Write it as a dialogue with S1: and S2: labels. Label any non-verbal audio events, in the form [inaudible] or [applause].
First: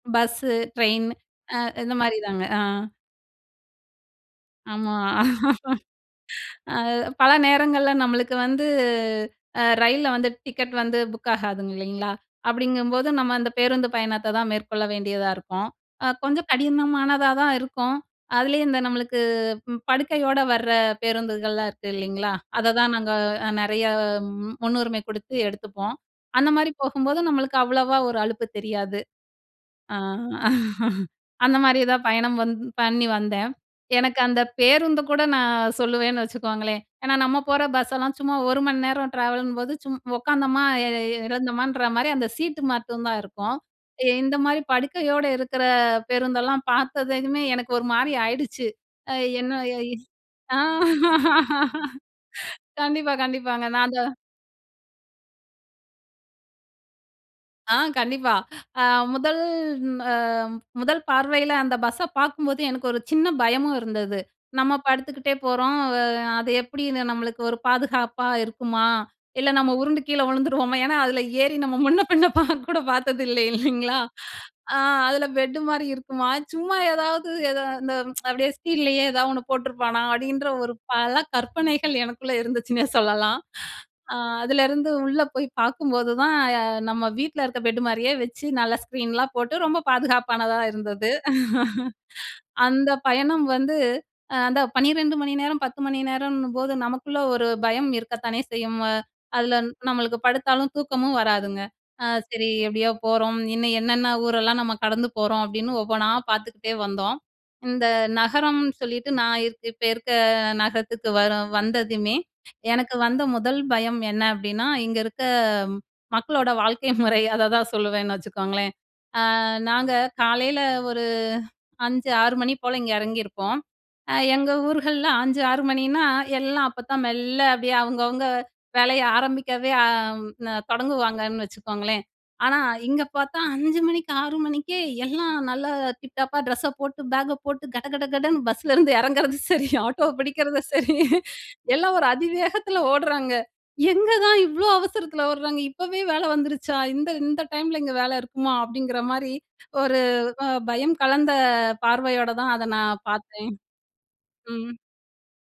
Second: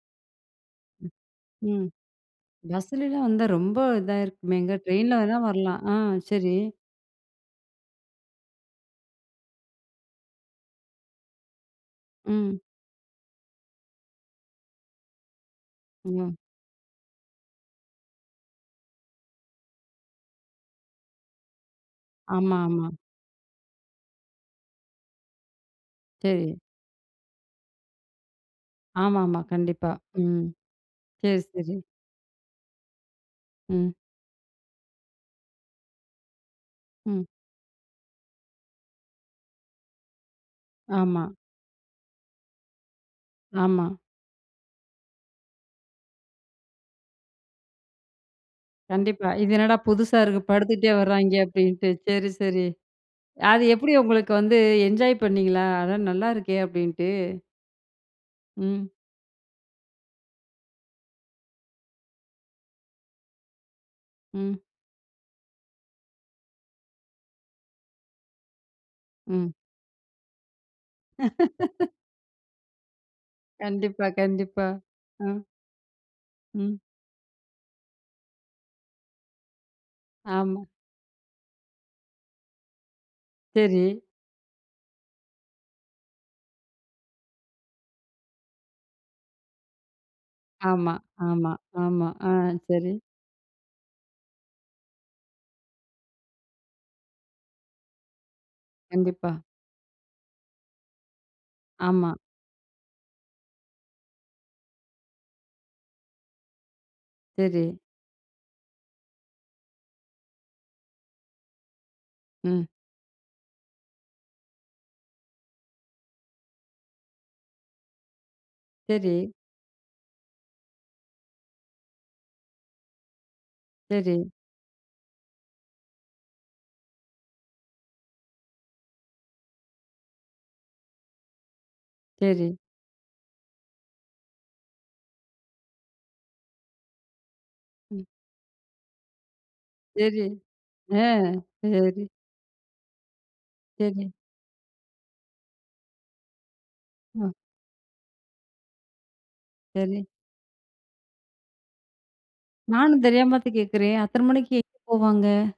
S1: Bus, train அ
S2: ம்
S1: இந்த மாரிதாங்க அ.
S2: பஸ்லலாம் வந்தா, ரொம்ப இதாயிருக்குமேங்க
S1: ஆமா.
S2: ட்ரெயின்ல வேணா
S1: [laughs]
S2: வரலாம். ஆ! செரி.
S1: அது பல நேரங்கள்ல நம்மளுக்கு வந்து, அ ரயில்ல வந்து டிக்கெட் வந்து புக் ஆகாதுங்க இல்லங்களா?
S2: ம்.
S1: அப்டிங்கும்போது நம்ம அந்த பேருந்து பயணத்த தான் மேற்கொள்ள வேண்டியதா இருக்கும், ஆ
S2: ம்.
S1: கொஞ்சம் கடினமானதா தான் இருக்கும். அதுலயும் இந்த நம்மளுக்கு படுக்கையோட வர பேருந்துகள்லாம் இருக்கு இல்லிங்களா?
S2: ஆமாமா.
S1: அததான் நாங்க அ நெறய அ முன்னுரிமை கு டுத்து எடுத்துப்போம். அந்த
S2: சரி.
S1: மாரி போகும்போது நம்மளுக்கு அவ்வளோவா ஒரு அலுப்பு தெரியாது.
S2: ஆமாமா கண்டிப்பா,
S1: அ
S2: ம்.
S1: [chuckles]
S2: சரி,
S1: அந்த
S2: சரி.
S1: மாரி தான் பயணம் வந்து பண்ணி வந்தேன்.
S2: ம்.
S1: எனக்கு அந்த பேருந்து கூட நான் சொல்லுவேன்னு வச்சுக்கோங்களேன், ஏன்னா
S2: ம்.
S1: நம்ம போற பஸ்ஸெல்லாம், சும்மா 1 மணி நேரம் ட்ராவலும்போது. சும் உக்காந்தோமா, எ
S2: ஆமா.
S1: இறந்தோமன்ற மாரி அந்த சீட்டு மட்டும் தான் இருக்கும்.
S2: ஆமா.
S1: இந்த மாரி படுக்கையோட இருக்குற பேருந்தெல்லாம் பாத்ததுமே, எனக்கு ஒரு மாரி ஆயிடுச்சு, அ
S2: கண்டிப்பா, இது
S1: என்ன
S2: என்னடா
S1: எ?
S2: புதுசா இருக்கு? படுத்துட்டே வராய்ங்க அப்டின்ட்டு,
S1: [laughs]
S2: சரி சரி.
S1: கண்டிப்பா,
S2: அது
S1: கண்டிப்பாங்க. நான்
S2: எப்டி
S1: அந்த
S2: உங்களுக்கு வந்து, என்ஜாய் பண்ணீங்களா? அட நல்லா இருக்கே அப்டின்ட்டு.
S1: ஆ கண்டிப்பா. அ
S2: ம்.
S1: முதல் அ முதல் பார்வயில அந்த பஸ்ஸ பாக்கும்போது எனக்கு ஒரு சின்ன பயமும் இருந்தது.
S2: ம்.
S1: நம்ம படுத்துக்கிட்டே போறோம், அ அது எப்டின்னு நம்மளுக்கு ஒரு பாதுகாப்பா இருக்குமா? இல்ல
S2: ம்.
S1: நம்ம உருண்டு கீழ வுழுந்துருவோமா? ஏன்னா அதுல ஏறி நம்ம
S2: [laughs]
S1: முன்ன பின்ன கூட பாக்க பாத்தது இல்ல இல்லிங்களா?
S2: கண்டிப்பா, கண்டிப்பா,
S1: அ, அதுல
S2: ம்.
S1: பெட்டு மாரி இருக்குமா? சும்மா
S2: ம்.
S1: ஏதாவது எத இந்த [tsk] அப்டியே ஸ்பீட்லயே ஏதாவது ஒன்ணு போட்ருப்பானா? அப்டின்ற
S2: ஆமா.
S1: ஒரு பல கற்பனைகள் எனக்குள்ள [chuckles] இருந்துச்சுன்னே சொல்லலாம்.
S2: சரி.
S1: அ அதுலருந்து உள்ள போய் பாக்கும்போது தான், நம்ம வீட்டுல இருக்க பெட் மாரியே வச்சு நல்ல ஸ்க்ரீன்லாம் போட்டு, ரொம்ப பாதுகாப்பானதா
S2: ஆமா,
S1: இருந்தது.
S2: ஆமா, ஆமா. ஆ,
S1: [chuckles] அந்த
S2: சரி.
S1: பயணம் வந்து அ அந்த 12 மணி நேரம், 10 மணி நேரம்ன்னும்போது நமக்குள்ள ஒரு பயம் இருக்கத்தானே செய்யும்.
S2: கண்டிப்பா.
S1: அதுல நம்மளுக்கு படுத்தாலும் தூக்கமும் வராதுங்க, அ
S2: ஆமா.
S1: சரி எப்டியோ போறோம், இன்னும் என்னென்ன ஊரெல்லாம் நம்ம கடந்து போறோம், அப்டின்னு ஒவ்வொன்னா பாத்துக்கிட்டே வந்தோம்.
S2: சரி.
S1: இந்த நகரம்னு சொல்லிட்டு நான் இப் இப்ப இருக்க நகரத்துக்கு வர வந்ததுமே
S2: ம்.
S1: எனக்கு வந்த 1ல் பயம் என்ன அப்டின்னா, இங்க இருக்க மக்களோட வாழ்க்கை முறை அததான் சொல்லுவேன்னு வச்சுக்கோங்களேன்.
S2: சரி.
S1: அ, நாங்க காலையில ஒரு 5, 6 மணி போல இங்க எறங்கியிருப்போம்.
S2: சரி.
S1: எங்க ஊர்கள்ல 5, 6 மணின்னா, எல்லா அப்போதான் மெல்ல அப்டியே அவங்கவங்க வேலைய ஆரம்பிக்கவே அ தொடங்குவாங்கன்னு வச்சுக்கோங்களேன்.
S2: சரி.
S1: ஆனா இங்க பாத்தா 5 மணிக்கு 6 மணிக்கே எல்லாம் நல்லா, டிப் டாப்பா ட்ரெஸ்ஸ போட்டு பேக்க போட்டு,
S2: ம்.
S1: கடகடகடன்னு பஸ்ஸுலருந்து இறங்குறதும் சரி, ஆட்டோ
S2: சரி.
S1: பிடிக்கிறதும் சரி.
S2: ஆ
S1: எல்லா
S2: சரி.
S1: ஒரு அதிவேகத்துல ஓடுறாங்க.
S2: சரி.
S1: எங்க தான் இவ்ளோ அவசரத்துல ஓட்றாங்க இப்போவே வேல வந்துருச்சா? இந்த
S2: ம்.
S1: இந்த டைம்ல இங்க வேல இருக்குமா? அப்டிங்குற மாரி
S2: சரி.
S1: ஒரு அ பயம் கலந்த பார்வையோட தான் அத
S2: நானும்
S1: நான்
S2: தெரியாம
S1: பாத்தேன்,
S2: தான் கேக்குறேன் அத்தன மணிக்கு எங்க
S1: ம்.
S2: போவாங்க?